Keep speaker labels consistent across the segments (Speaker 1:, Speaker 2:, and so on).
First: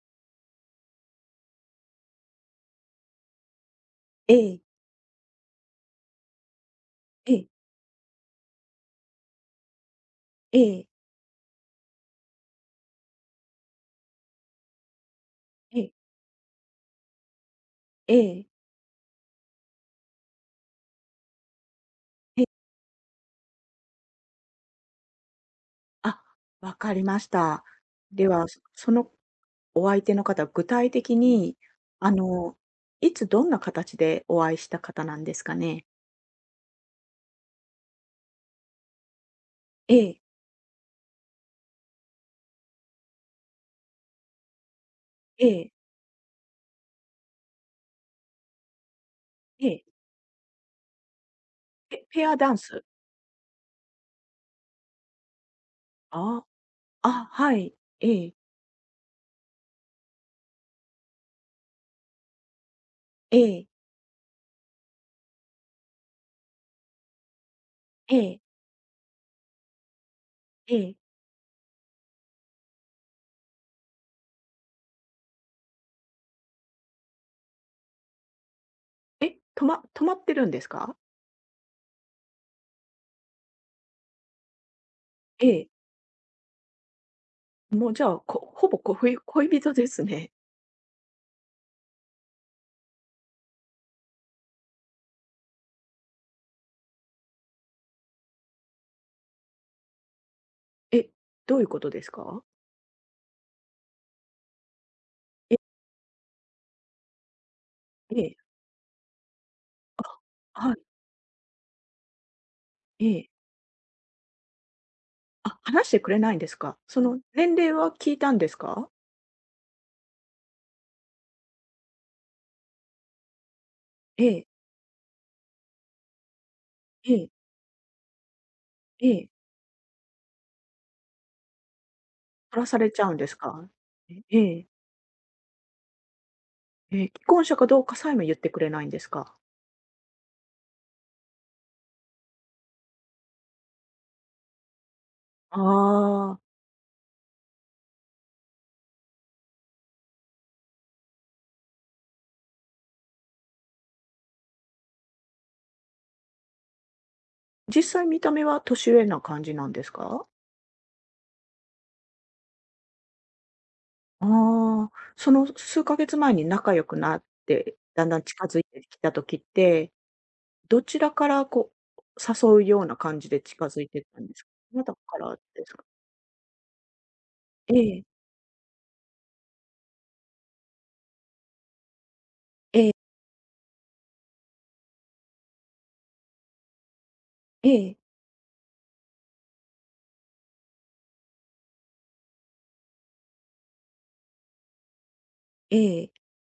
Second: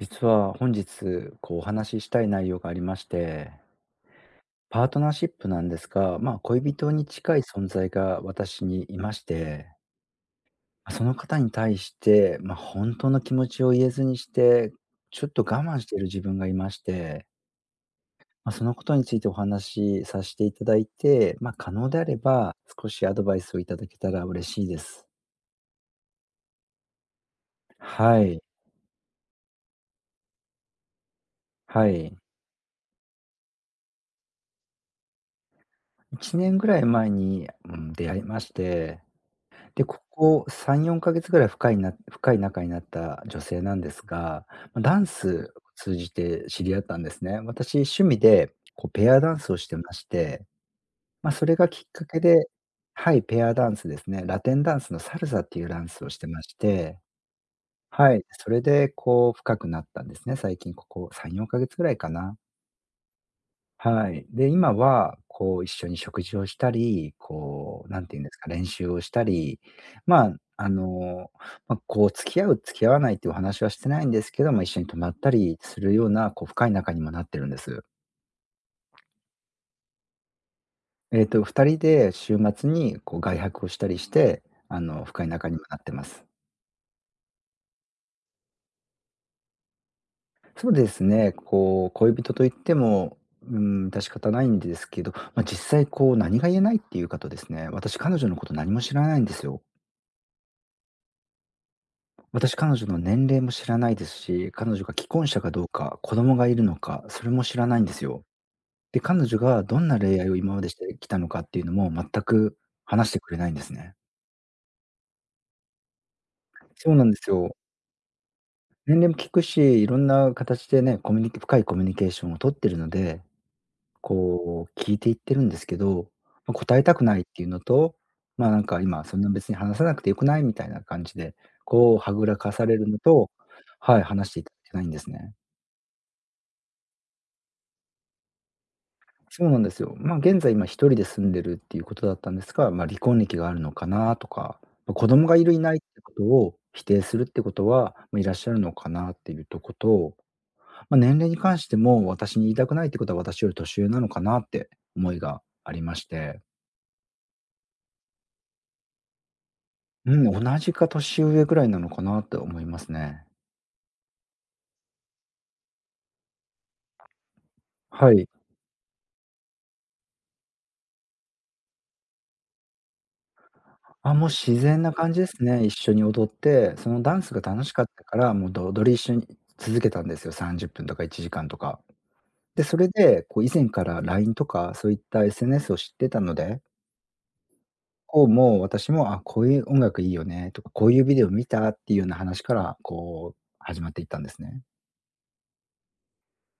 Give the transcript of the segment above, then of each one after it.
Speaker 1: 実は本日、こうお話ししたい内容がありまして、
Speaker 2: ええ、
Speaker 1: パートナーシップなんですが、まあ、恋人に
Speaker 2: え
Speaker 1: 近い
Speaker 2: え、
Speaker 1: 存在が私にいまして、
Speaker 2: ええ、
Speaker 1: ま、その方に対して、まあ、本当の気持ちを言えずにして、ちょっと我
Speaker 2: え
Speaker 1: 慢し
Speaker 2: え、
Speaker 1: ている自分がいまして、
Speaker 2: ええ、
Speaker 1: まあ、そのことについてお話しさせていただいて、まあ、可能であれ
Speaker 2: え、
Speaker 1: ば、少しアドバイスをいただけたら嬉しいです。
Speaker 2: あ、分かりました。
Speaker 1: は
Speaker 2: で
Speaker 1: い、
Speaker 2: は、そのお相手の方、具体的に、
Speaker 1: は
Speaker 2: あ
Speaker 1: い。
Speaker 2: の、いつどんな形でお会いした方なんですかね？
Speaker 1: 1年ぐらい前に、うん、出会いまして、で、
Speaker 2: え
Speaker 1: こ
Speaker 2: え、
Speaker 1: こ3、4ヶ月ぐらい深い仲になった女性なんですが、ま、ダン
Speaker 2: え
Speaker 1: スを
Speaker 2: え、
Speaker 1: 通じて知り合ったんですね。私、趣味でこうペアダンスを
Speaker 2: え
Speaker 1: して
Speaker 2: え、
Speaker 1: まして、ま、それがきっ
Speaker 2: ペ
Speaker 1: かけ
Speaker 2: ペア
Speaker 1: で、
Speaker 2: ダンス。
Speaker 1: はい、ペアダンスですね。ラテンダンスのサルサっていうダンスをしてま
Speaker 2: ああ、
Speaker 1: して、
Speaker 2: あ、はい。
Speaker 1: は
Speaker 2: え
Speaker 1: い、
Speaker 2: え、
Speaker 1: それでこう深くなったんですね、最近ここ3、4ヶ月ぐらいかな。
Speaker 2: ええ、
Speaker 1: はい。で、今は、こう、一緒に食事をしたり、こう、なん
Speaker 2: え
Speaker 1: ていうんです
Speaker 2: え、
Speaker 1: か、練習をしたり、まあ、
Speaker 2: ええ。
Speaker 1: まあ、こう、付き合う、付き合わないっていうお話はしてないんですけども、一緒に泊まったりするような、こう、深い仲にもなってるんです。
Speaker 2: え、止まってるんですか？
Speaker 1: えっと、2人で週末に、こう、外泊をしたりして、あの、深い
Speaker 2: え
Speaker 1: 仲にも
Speaker 2: え、
Speaker 1: なってます。
Speaker 2: もうじゃあ、ほぼ恋人ですね。
Speaker 1: そうですね、こう、恋人といっても、うん、致し方ないんですけど、まあ、実際、こう、何が言えないっていうかとですね、私、彼女のこと何も知らないんですよ。
Speaker 2: え、どういうことですか？
Speaker 1: 私、彼女の年齢も知らないですし、彼女が既婚者か
Speaker 2: え、
Speaker 1: どうか、子供がいるのか、それも知らないんです
Speaker 2: え
Speaker 1: よ。
Speaker 2: え、
Speaker 1: で、彼女がどんな恋愛を今まで
Speaker 2: は
Speaker 1: し
Speaker 2: い、
Speaker 1: てきたのかっていうのも全く
Speaker 2: え
Speaker 1: 話して
Speaker 2: え。
Speaker 1: くれないんですね。
Speaker 2: あ、話してくれないんですか？
Speaker 1: そう
Speaker 2: そ
Speaker 1: なんで
Speaker 2: の
Speaker 1: す
Speaker 2: 年
Speaker 1: よ。
Speaker 2: 齢は聞いたんですか？
Speaker 1: 年齢も聞くし、いろんな形でね、コミュニケ深いコミュニケーションをとってるので、
Speaker 2: ええ、
Speaker 1: こう聞いていってるんですけど、ま、答えたく
Speaker 2: え
Speaker 1: ないっ
Speaker 2: え、
Speaker 1: ていうのと、まあ、なんか今
Speaker 2: え
Speaker 1: そんな
Speaker 2: え。
Speaker 1: 別に話さなくてよくないみたいな感じで、こうはぐらか
Speaker 2: 取
Speaker 1: さ
Speaker 2: ら
Speaker 1: れ
Speaker 2: さ
Speaker 1: る
Speaker 2: れ
Speaker 1: の
Speaker 2: ちゃうんで
Speaker 1: と、
Speaker 2: すか？
Speaker 1: はい、
Speaker 2: え
Speaker 1: 話して
Speaker 2: え
Speaker 1: いた
Speaker 2: え。
Speaker 1: だけないんですね。
Speaker 2: 既婚者かどうかさえも言ってくれないんですか？
Speaker 1: そうなんですよ。まあ、現在、今一人で住んでるっていうことだったんですが、まあ、離婚歴があるのかなとか、まあ、子供がいるい
Speaker 2: あ
Speaker 1: ないってこと
Speaker 2: あ、
Speaker 1: を否定するってことは、まあ、いらっしゃるのかなっていうとこと、まあ、年齢に関しても私に言いたくないってことは私より年上なのかなって思いがありまして、
Speaker 2: 実際見た目は年上な感じなんです
Speaker 1: う
Speaker 2: か？
Speaker 1: ん、同じか年上ぐらいなのかなって思いますね。
Speaker 2: ああ、その数ヶ月前に仲良くなって、だん
Speaker 1: は
Speaker 2: だん
Speaker 1: い。
Speaker 2: 近づいてきた時って、どちらからこう、誘うような感じで近づいてっ
Speaker 1: あ、
Speaker 2: たん
Speaker 1: もう
Speaker 2: ですか？
Speaker 1: 自
Speaker 2: あ
Speaker 1: 然
Speaker 2: なた
Speaker 1: な感
Speaker 2: か
Speaker 1: じで
Speaker 2: ら
Speaker 1: す
Speaker 2: で
Speaker 1: ね。一
Speaker 2: すか？
Speaker 1: 緒に踊って、そのダンスが楽し
Speaker 2: え
Speaker 1: かっ
Speaker 2: え、
Speaker 1: たから、もう踊り一緒に続けたんですよ、30分とか1時間とか。で、そ
Speaker 2: え
Speaker 1: れ
Speaker 2: え、
Speaker 1: で、こう以前から LINE とか、そういった SNS を知ってたので、
Speaker 2: ええ、
Speaker 1: こう、もう私も、あ、こういう音楽いいよねとか、こういうビデオ見たっていうような話から、こう、始まっていったんですね。
Speaker 2: ええ、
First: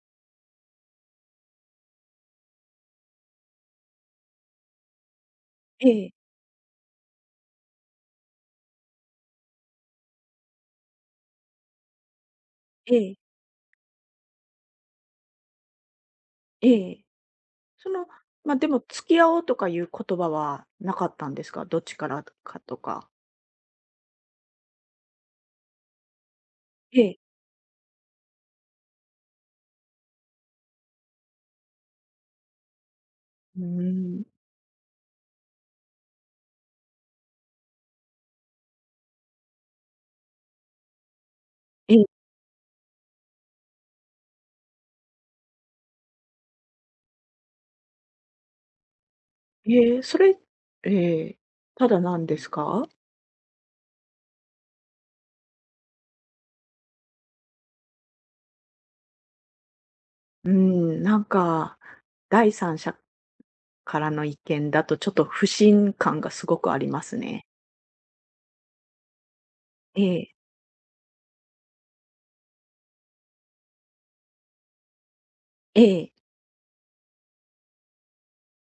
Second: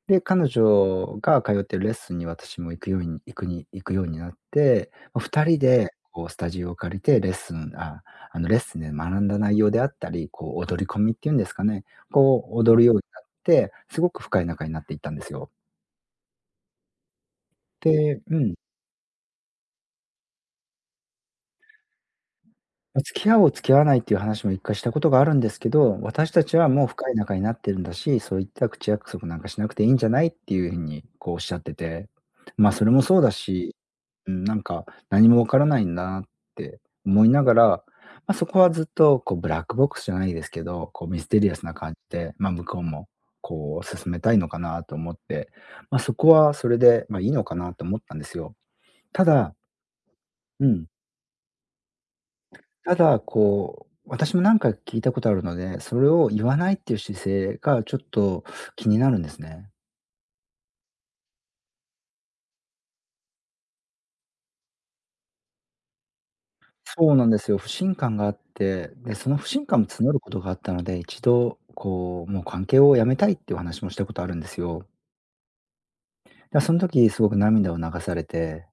Speaker 1: で、彼女が通ってるレッスンに私も行くようになって、ま、2人
Speaker 2: え
Speaker 1: で
Speaker 2: え、
Speaker 1: こうスタジオを借りてレッスン、あ、あのレッスンで学んだ内容であったり、こう踊り込みっていうんですかね、こう踊るように
Speaker 2: え
Speaker 1: なっ
Speaker 2: え、
Speaker 1: て、すごく深い仲になっていったんですよ。
Speaker 2: ええ。その、
Speaker 1: で、う
Speaker 2: ま
Speaker 1: ん。
Speaker 2: あ、でも付き合おうとかいう言葉はなかったんですか？どっちからかとか。
Speaker 1: 付き合おう、付き合わないっていう話も一回したことがあるんですけど、私たちはもう
Speaker 2: え
Speaker 1: 深い
Speaker 2: え。
Speaker 1: 仲になってるんだし、そういった口約束なんかしなくていいんじゃないっていう風にこうおっしゃってて、ま、それもそうだ
Speaker 2: うー
Speaker 1: し、う
Speaker 2: ん。
Speaker 1: ん、なんか何もわからないんだなって思いながら、まあ、そこはずっとこうブラックボックスじゃないですけど、こうミステリアスな感
Speaker 2: ええ。
Speaker 1: じで、まあ、向こうもこう進めたいのかなと思って、まあ、そこはそれで、まあ、いいのかなと思ったんですよ。ただ、
Speaker 2: ええ、
Speaker 1: うん。
Speaker 2: ええ、ただなんですか？
Speaker 1: ただ、こう、私も何回か聞いたことあるので、それを言わないっていう姿勢がちょっと気になるんですね。
Speaker 2: うーん、なんか、第三者からの意見だとちょっと不信感がすごくありま
Speaker 1: そ
Speaker 2: す
Speaker 1: うなんで
Speaker 2: ね。
Speaker 1: すよ。不信感があって、で、その不信感も募
Speaker 2: え
Speaker 1: るこ
Speaker 2: え、
Speaker 1: とがあったので、一度、こう、もう関係をやめたいっていうお話もしたことあるんですよ。
Speaker 2: ええ、
Speaker 1: で、その時すごく涙を流されて、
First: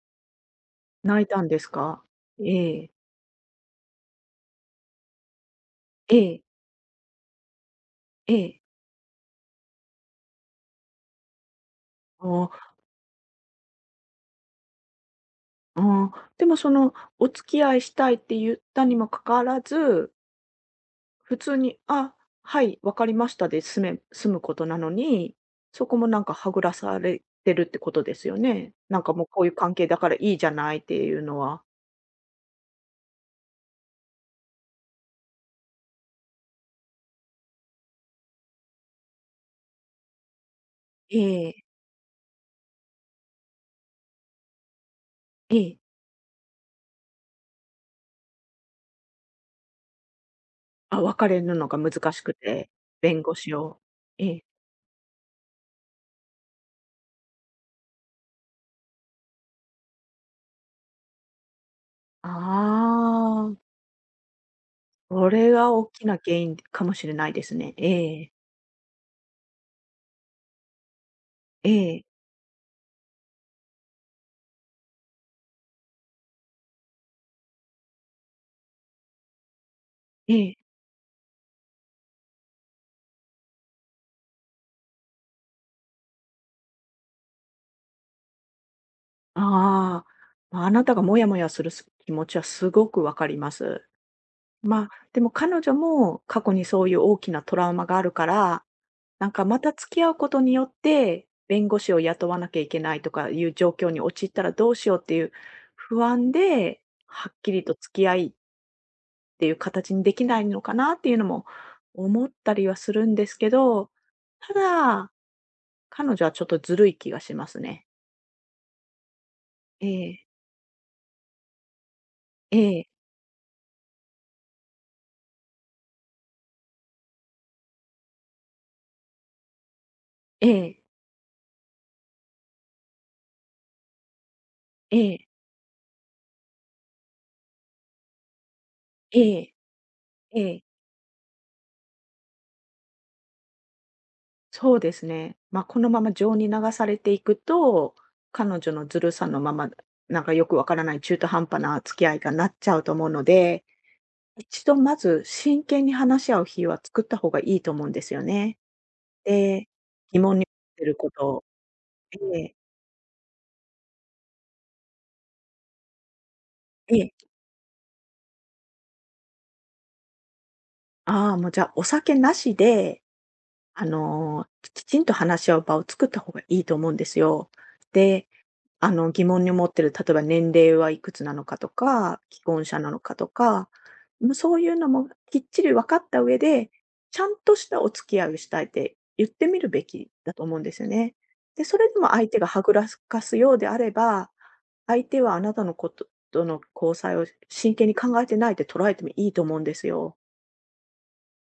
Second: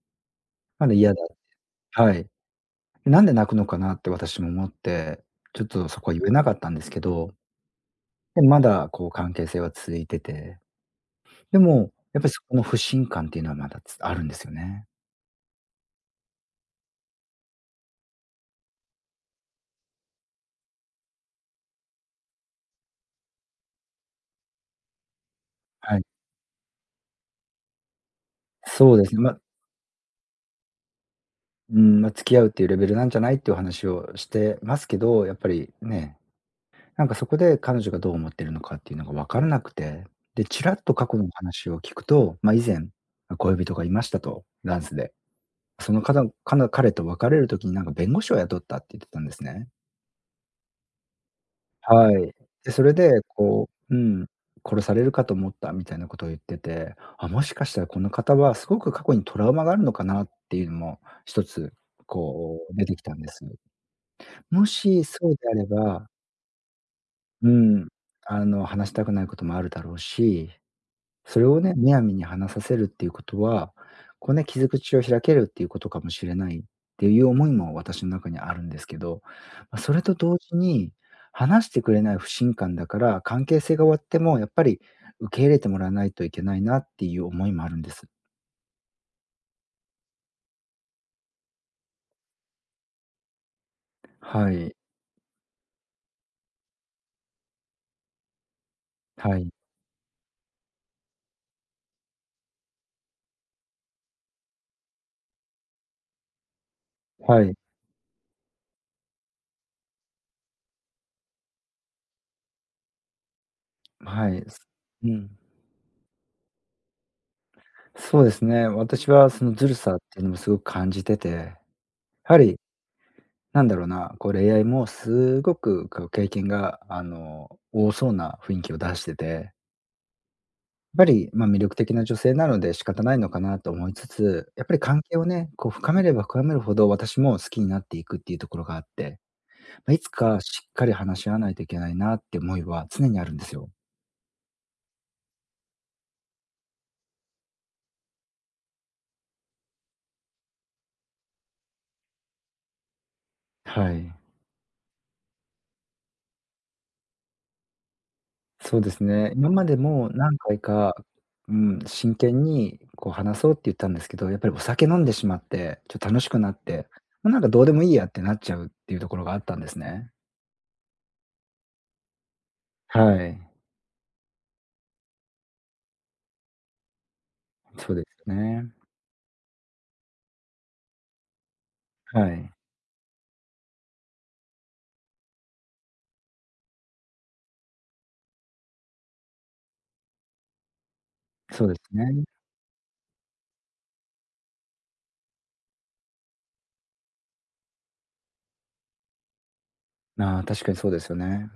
Speaker 1: まだ嫌だ、
Speaker 2: 泣いたんですか？
Speaker 1: はい。
Speaker 2: ええ、
Speaker 1: なんで泣くのかなって私も思って、ちょっとそこは
Speaker 2: え
Speaker 1: 言えな
Speaker 2: え、
Speaker 1: かったんですけど、
Speaker 2: え
Speaker 1: で、ま
Speaker 2: え。
Speaker 1: だこう関係性は続いてて、でも、やっぱりそ
Speaker 2: あ
Speaker 1: この
Speaker 2: あ、
Speaker 1: 不信感っていうのはまだつあるんですよね。
Speaker 2: ああ、でもそのお付き合いしたいって言ったにもかかわらず普通に、あ、はい、わかりましたで済むことなのに、そこ
Speaker 1: はい。
Speaker 2: もなんかはぐらされてるってことですよね。
Speaker 1: そう
Speaker 2: なん
Speaker 1: で
Speaker 2: か
Speaker 1: すね。
Speaker 2: もう
Speaker 1: ま、
Speaker 2: こういう関係だからいいじゃないっていうのは。
Speaker 1: うん、ま、付き合うっていうレベルなんじゃないっていうお話をしてますけど、やっぱりね、なんかそこで彼女がどう思ってるのかっていうのが分からなくて、で、ちらっと過去
Speaker 2: え
Speaker 1: の
Speaker 2: え、
Speaker 1: 話を聞くと、ま、以前、ま、恋人がいましたと、ダンスで。
Speaker 2: ええ。
Speaker 1: そのかたかな彼と別れる時になんか弁護士を雇ったって言ってたんですね。
Speaker 2: あ、別れるのが難
Speaker 1: は
Speaker 2: しく
Speaker 1: い。
Speaker 2: て、
Speaker 1: で、それ
Speaker 2: 弁
Speaker 1: で、
Speaker 2: 護士
Speaker 1: こ
Speaker 2: を。
Speaker 1: う、う
Speaker 2: え
Speaker 1: ん、
Speaker 2: え。
Speaker 1: 殺されるかと思ったみたいなことを言ってて、あ、もしかしたらこの方はすごく過去にトラウマがあるのかなっていうのも一つ、
Speaker 2: あ
Speaker 1: こう出てきたんです。
Speaker 2: あ、
Speaker 1: もし
Speaker 2: こ
Speaker 1: そうで
Speaker 2: れ
Speaker 1: あれ
Speaker 2: が大き
Speaker 1: ば、
Speaker 2: な原因かもしれないで
Speaker 1: う
Speaker 2: すね。
Speaker 1: ん、
Speaker 2: ええ、
Speaker 1: 話したくないこともあるだろうし、それを
Speaker 2: え
Speaker 1: ね、むや
Speaker 2: え、
Speaker 1: みに話させるっていうことは、こうね、傷口を開けるっていうことかもしれないっていう思いも私の中にあるんですけど、ま、それと
Speaker 2: え
Speaker 1: 同時
Speaker 2: え。
Speaker 1: に、話してくれない不信感だから、関係性が終わってもやっぱり受け入れてもらわないといけないなっていう思いもあるんです。
Speaker 2: ああ、ま、あなたがモヤモヤする気持ちはすごくわかります。
Speaker 1: はい。
Speaker 2: まあ、でも彼女も過去にそういう大きなトラウマがあるから、なん
Speaker 1: は
Speaker 2: か
Speaker 1: い。
Speaker 2: また付き合うことによって、弁護士を雇わなきゃいけないとかいう状況に陥ったらどうしようっていう不安で、はっ
Speaker 1: は
Speaker 2: き
Speaker 1: い。
Speaker 2: りと付き合いっていう形にできないのかなっていうのも思ったりはするんですけど、
Speaker 1: はい。
Speaker 2: た
Speaker 1: す、う
Speaker 2: だ、
Speaker 1: ん。
Speaker 2: 彼女はちょっとずるい気がしますね。
Speaker 1: そうですね。私はそのずる
Speaker 2: え
Speaker 1: さってい
Speaker 2: え、
Speaker 1: うのもすごく感じてて、やはり
Speaker 2: ええ、
Speaker 1: なんだろうな、こう恋愛もすごくこう経験が、多そうな雰囲気を出してて、
Speaker 2: ええ、
Speaker 1: やっぱり、ま、魅力的な女性なので仕方ないのかなと思いつつ、やっぱり
Speaker 2: え
Speaker 1: 関係を
Speaker 2: え、
Speaker 1: ね、こう深めれば深めるほど私も好きになっていくっていうところがあっ
Speaker 2: え
Speaker 1: て、
Speaker 2: え、
Speaker 1: ま、いつ
Speaker 2: え
Speaker 1: かし
Speaker 2: え。
Speaker 1: っかり話し合わないといけないなって思いは常にあるんですよ。
Speaker 2: そうですね。まあ、このまま情に流されていくと、彼女のずるさのまま、なんかよくわからない中途半端な付き合いがなっちゃうと思うので、
Speaker 1: はい。
Speaker 2: 一度まず真剣に話し合う日は作った方がいいと思うんですよね。
Speaker 1: そうですね。今ま
Speaker 2: で、
Speaker 1: でも
Speaker 2: 疑問
Speaker 1: 何
Speaker 2: に思
Speaker 1: 回
Speaker 2: って
Speaker 1: か、
Speaker 2: ることを
Speaker 1: うん、真
Speaker 2: え
Speaker 1: 剣
Speaker 2: え、
Speaker 1: にこう話そうって言ったんですけど、やっぱりお酒飲んでしまって、ちょっと楽しくなって、
Speaker 2: ええ、
Speaker 1: もうなんかどうでもいいやってなっちゃうっていうところがあったんですね。
Speaker 2: ああ、もうじゃあお酒なし
Speaker 1: は
Speaker 2: で、
Speaker 1: い、
Speaker 2: きちんと話し合う場を作った方がいいと思うんですよ。
Speaker 1: そうで
Speaker 2: で
Speaker 1: すよね。
Speaker 2: 疑問に思ってる、例えば年齢はいくつなのかと
Speaker 1: は
Speaker 2: か、既
Speaker 1: い、
Speaker 2: 婚者なのかとか、もうそういうのもきっちり分かった上で、ちゃんとしたお付き合いをしたいって言ってみるべきだと思うんですよね。で、
Speaker 1: そうで
Speaker 2: それ
Speaker 1: す
Speaker 2: でも
Speaker 1: ね。
Speaker 2: 相手がはぐらかすようであれば、相手はあなたのこととの交際を真剣に考えてないって捉えてもいいと思うんですよ。
Speaker 1: ああ、確かにそうですよね。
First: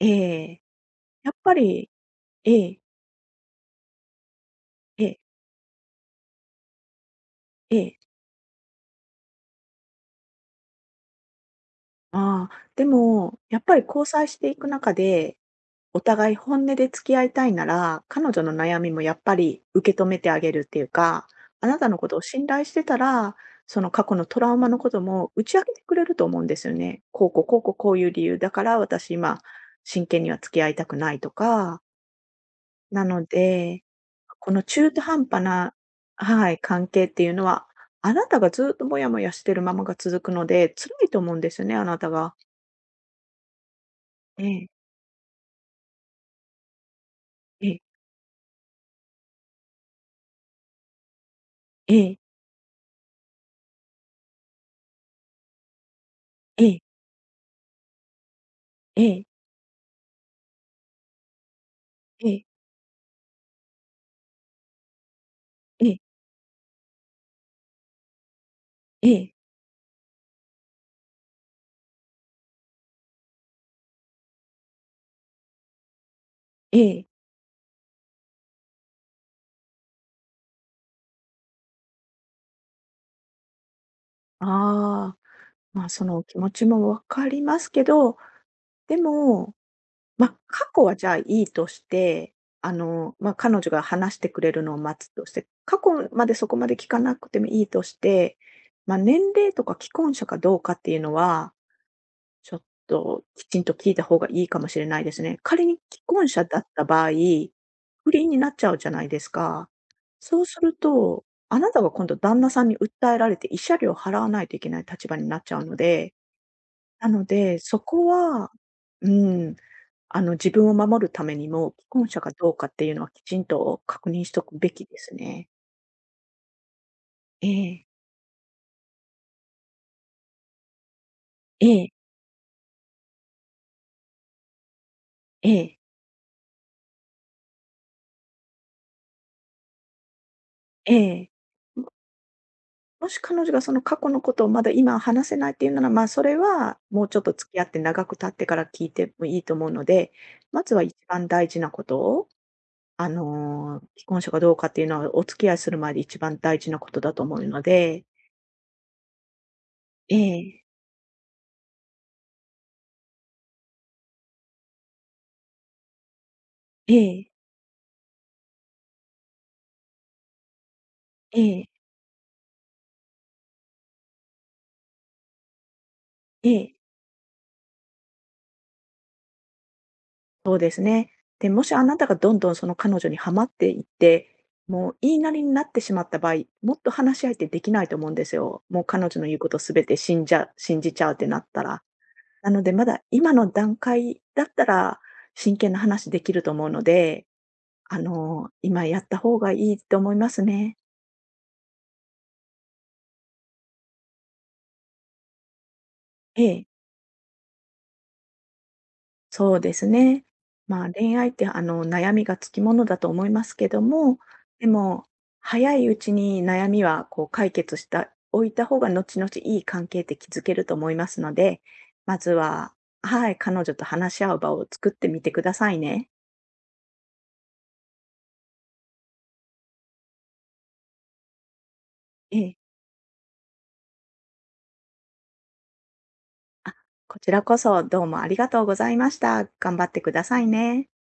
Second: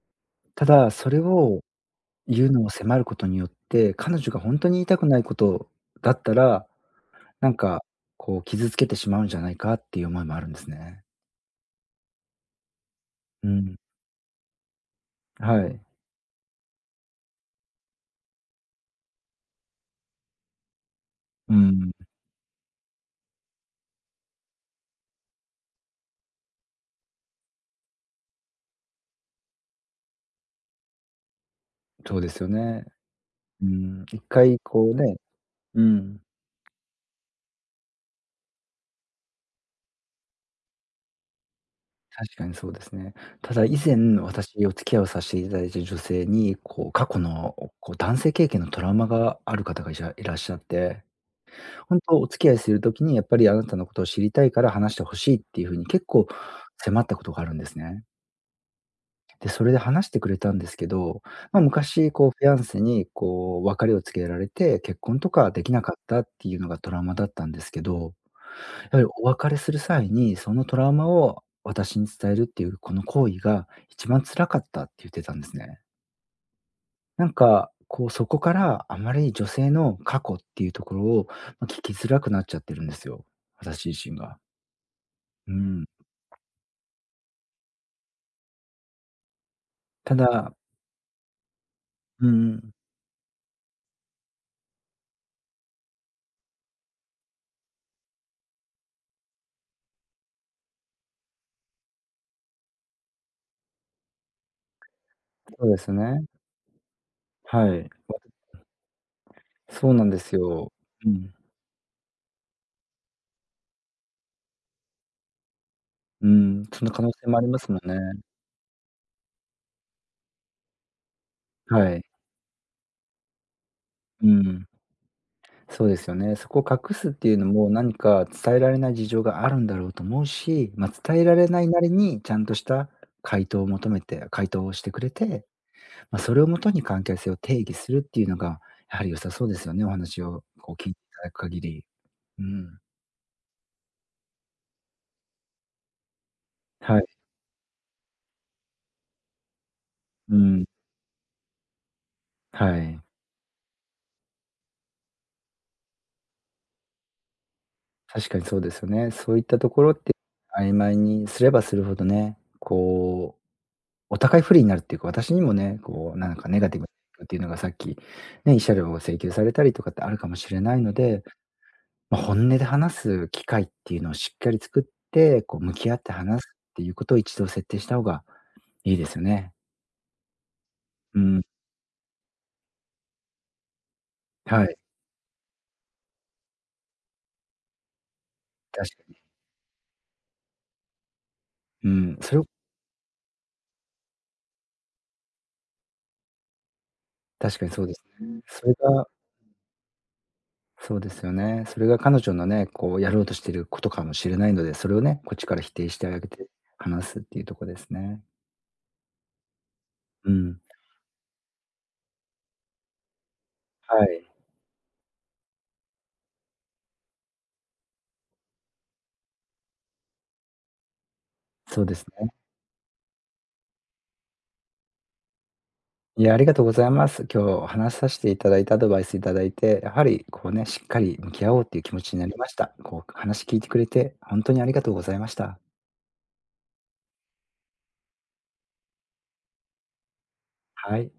Speaker 2: ええ。
Speaker 1: ただ、それ
Speaker 2: やっぱ
Speaker 1: を
Speaker 2: り
Speaker 1: 言う
Speaker 2: え
Speaker 1: のを
Speaker 2: え、
Speaker 1: 迫ることによって、彼女が本当に言いた
Speaker 2: え
Speaker 1: くな
Speaker 2: え、
Speaker 1: いことだったら、なん
Speaker 2: え
Speaker 1: か
Speaker 2: え。
Speaker 1: こう傷つけてしまうんじゃないかっていう思いもあるんですね。
Speaker 2: ああ、でも、
Speaker 1: う
Speaker 2: やっぱ
Speaker 1: ん、
Speaker 2: り交際していく中で
Speaker 1: はい。
Speaker 2: お互い本音で付き合いたいなら、彼女の悩みもやっぱり受け止めてあげるっていうか、
Speaker 1: う
Speaker 2: あなた
Speaker 1: ん、
Speaker 2: のことを信頼してたら、その過去のトラウマのことも打ち明けてくれると思うんですよね。こういう理由だから私今真剣には付き合いたくないとか、
Speaker 1: そうですよね。
Speaker 2: なの
Speaker 1: う
Speaker 2: で、
Speaker 1: ん、一
Speaker 2: こ
Speaker 1: 回
Speaker 2: の中
Speaker 1: こう
Speaker 2: 途
Speaker 1: ね、
Speaker 2: 半端な、
Speaker 1: うん、
Speaker 2: はい、関係っていうのは、あなたがずっともやもやしてるままが続くので、辛いと思うんですよね、あなたが。
Speaker 1: 確かにそうですね。ただ以前、
Speaker 2: え
Speaker 1: 私
Speaker 2: え、
Speaker 1: お付き合いをさせていただいた女性に、こう過去の
Speaker 2: ええ、
Speaker 1: こう男性経験のトラウマがある方がいらっしゃって、
Speaker 2: え
Speaker 1: 本
Speaker 2: え、
Speaker 1: 当お付き合いする時にやっぱりあなたのことを知りたいから話してほしいっていう風に結構
Speaker 2: ええ、
Speaker 1: 迫ったことがあるんですね。
Speaker 2: ええ、
Speaker 1: で、それで話してくれたんですけど、まあ、昔
Speaker 2: え
Speaker 1: こう
Speaker 2: え、
Speaker 1: フィアンセにこう別れを告げられて、結婚とかできな
Speaker 2: え
Speaker 1: か
Speaker 2: え、
Speaker 1: ったっていうのがトラウマだったんですけど、やっぱり
Speaker 2: え
Speaker 1: お
Speaker 2: え。
Speaker 1: 別れする際に、そのトラウマを私に伝えるっていう、この行為が一番辛かったって言ってたんですね。
Speaker 2: ええ。
Speaker 1: なんか、こう、そこからあまり女性の過去っていうところを、ま、聞きづらくなっちゃってるんですよ、私自身が。
Speaker 2: ああ、
Speaker 1: うん。
Speaker 2: ま、その気持ちもわかりますけど、でも、
Speaker 1: た
Speaker 2: ま、
Speaker 1: だ、
Speaker 2: 過去はじゃあいいとし
Speaker 1: う
Speaker 2: て、
Speaker 1: ん、
Speaker 2: ま、彼女が話してくれるのを待つとして、過去までそこまで聞かなくてもいいとして、ま、年齢とか既婚者かどうかっていうのは、ちょっときちんと聞いた方がいいかもしれないですね。仮
Speaker 1: そうで
Speaker 2: に
Speaker 1: す
Speaker 2: 既
Speaker 1: ね。
Speaker 2: 婚者だった場合、
Speaker 1: はい。
Speaker 2: 不倫になっちゃうじゃないですか。
Speaker 1: そうなんです
Speaker 2: そうす
Speaker 1: よ。
Speaker 2: る
Speaker 1: う
Speaker 2: と、
Speaker 1: ん。
Speaker 2: あなたが今度旦那さんに訴えられて、慰謝料を払わないといけない立場になっちゃうので、
Speaker 1: うん、その可
Speaker 2: な
Speaker 1: 能
Speaker 2: の
Speaker 1: 性もありま
Speaker 2: で、
Speaker 1: すも
Speaker 2: そ
Speaker 1: ん
Speaker 2: こ
Speaker 1: ね。
Speaker 2: は、うん、自分を守るためにも、既
Speaker 1: はい。
Speaker 2: 婚者かどうかっていうのはきちんと確認
Speaker 1: う
Speaker 2: しとく
Speaker 1: ん。
Speaker 2: べきですね。
Speaker 1: そうですよね。そこを隠すっていうの
Speaker 2: え
Speaker 1: も、
Speaker 2: え、
Speaker 1: 何か伝えられない事情があるんだろうと思うし、まあ、伝えられな
Speaker 2: え
Speaker 1: いな
Speaker 2: え、
Speaker 1: りに、ちゃんとした回答を求めて回答をしてくれて、
Speaker 2: ええ、
Speaker 1: まあ、それをもとに関係性を定義するっていうのが、やはり良さそうですよね、お話をこう聞い
Speaker 2: え
Speaker 1: ていただく
Speaker 2: え。
Speaker 1: 限り。うん。
Speaker 2: もし彼女がその過去のことをまだ今話せないっていうなら、まあ、それは
Speaker 1: は
Speaker 2: も
Speaker 1: い。
Speaker 2: うちょっと付き合って長く経ってから聞いてもいいと思うので、
Speaker 1: う
Speaker 2: ま
Speaker 1: ん。
Speaker 2: ずは一番大事なことを、
Speaker 1: はい。
Speaker 2: 既婚者かどうかっていうのはお付き合いする前で一番大事なことだと思うので、
Speaker 1: 確かにそうですよね。そういったところって、
Speaker 2: ええ、
Speaker 1: 曖昧にすればするほどね、こうお互い不利になるっていうか、私にもね、こうなんかネガティブ
Speaker 2: え
Speaker 1: っ
Speaker 2: え、
Speaker 1: ていうのがさっき、ね、慰謝料を請求されたりとかってあるかもしれないので、
Speaker 2: ええ、
Speaker 1: まあ、本音で話す機会っていうのをしっかり作って、こう向き合って話す
Speaker 2: え
Speaker 1: っ
Speaker 2: え、
Speaker 1: ていうことを一度設定した方がいいですよね。
Speaker 2: そうですね。
Speaker 1: うん、
Speaker 2: で、もしあなたがどんどんその彼女にはまっていって、
Speaker 1: はい、
Speaker 2: もう言いなりになってしまった場合、もっと話し合いってできないと思うんですよ。もう
Speaker 1: 確か
Speaker 2: 彼女
Speaker 1: に。
Speaker 2: の言うことすべて信じちゃうってなったら。
Speaker 1: うん、それを
Speaker 2: なので、まだ今の段階だったら、真剣な話できると思うので、
Speaker 1: 確かにそうですね。それ
Speaker 2: 今や
Speaker 1: が、
Speaker 2: った方がいいと思いますね。
Speaker 1: そうですよね。それが彼女のね、こうやろうとしてることかもしれないので、それをね、こっちから否定してあげ
Speaker 2: え
Speaker 1: て
Speaker 2: え、
Speaker 1: 話すっていうとこですね。
Speaker 2: そうですね。
Speaker 1: うん、
Speaker 2: まあ、恋愛って、悩みがつきものだと思いますけど
Speaker 1: は
Speaker 2: も、
Speaker 1: い、
Speaker 2: でも、早いうちに悩みは、こう、解決したおいた方が、後々いい関係って築けると思いますので、
Speaker 1: そうです
Speaker 2: まず
Speaker 1: ね。
Speaker 2: ははい、彼女と話し合う場を作ってみてくださいね。
Speaker 1: いや、ありがとうございます。今日話させていただいたアドバイスいただいて、やはりこうね、しっかり向き合おうっていう気持ちになり
Speaker 2: え
Speaker 1: まし
Speaker 2: え。
Speaker 1: た。こう話聞いてくれて、本当にありがとうございました。
Speaker 2: あ、こちらこそどうもありがとうございました。頑張ってくださいね。
Speaker 1: はい。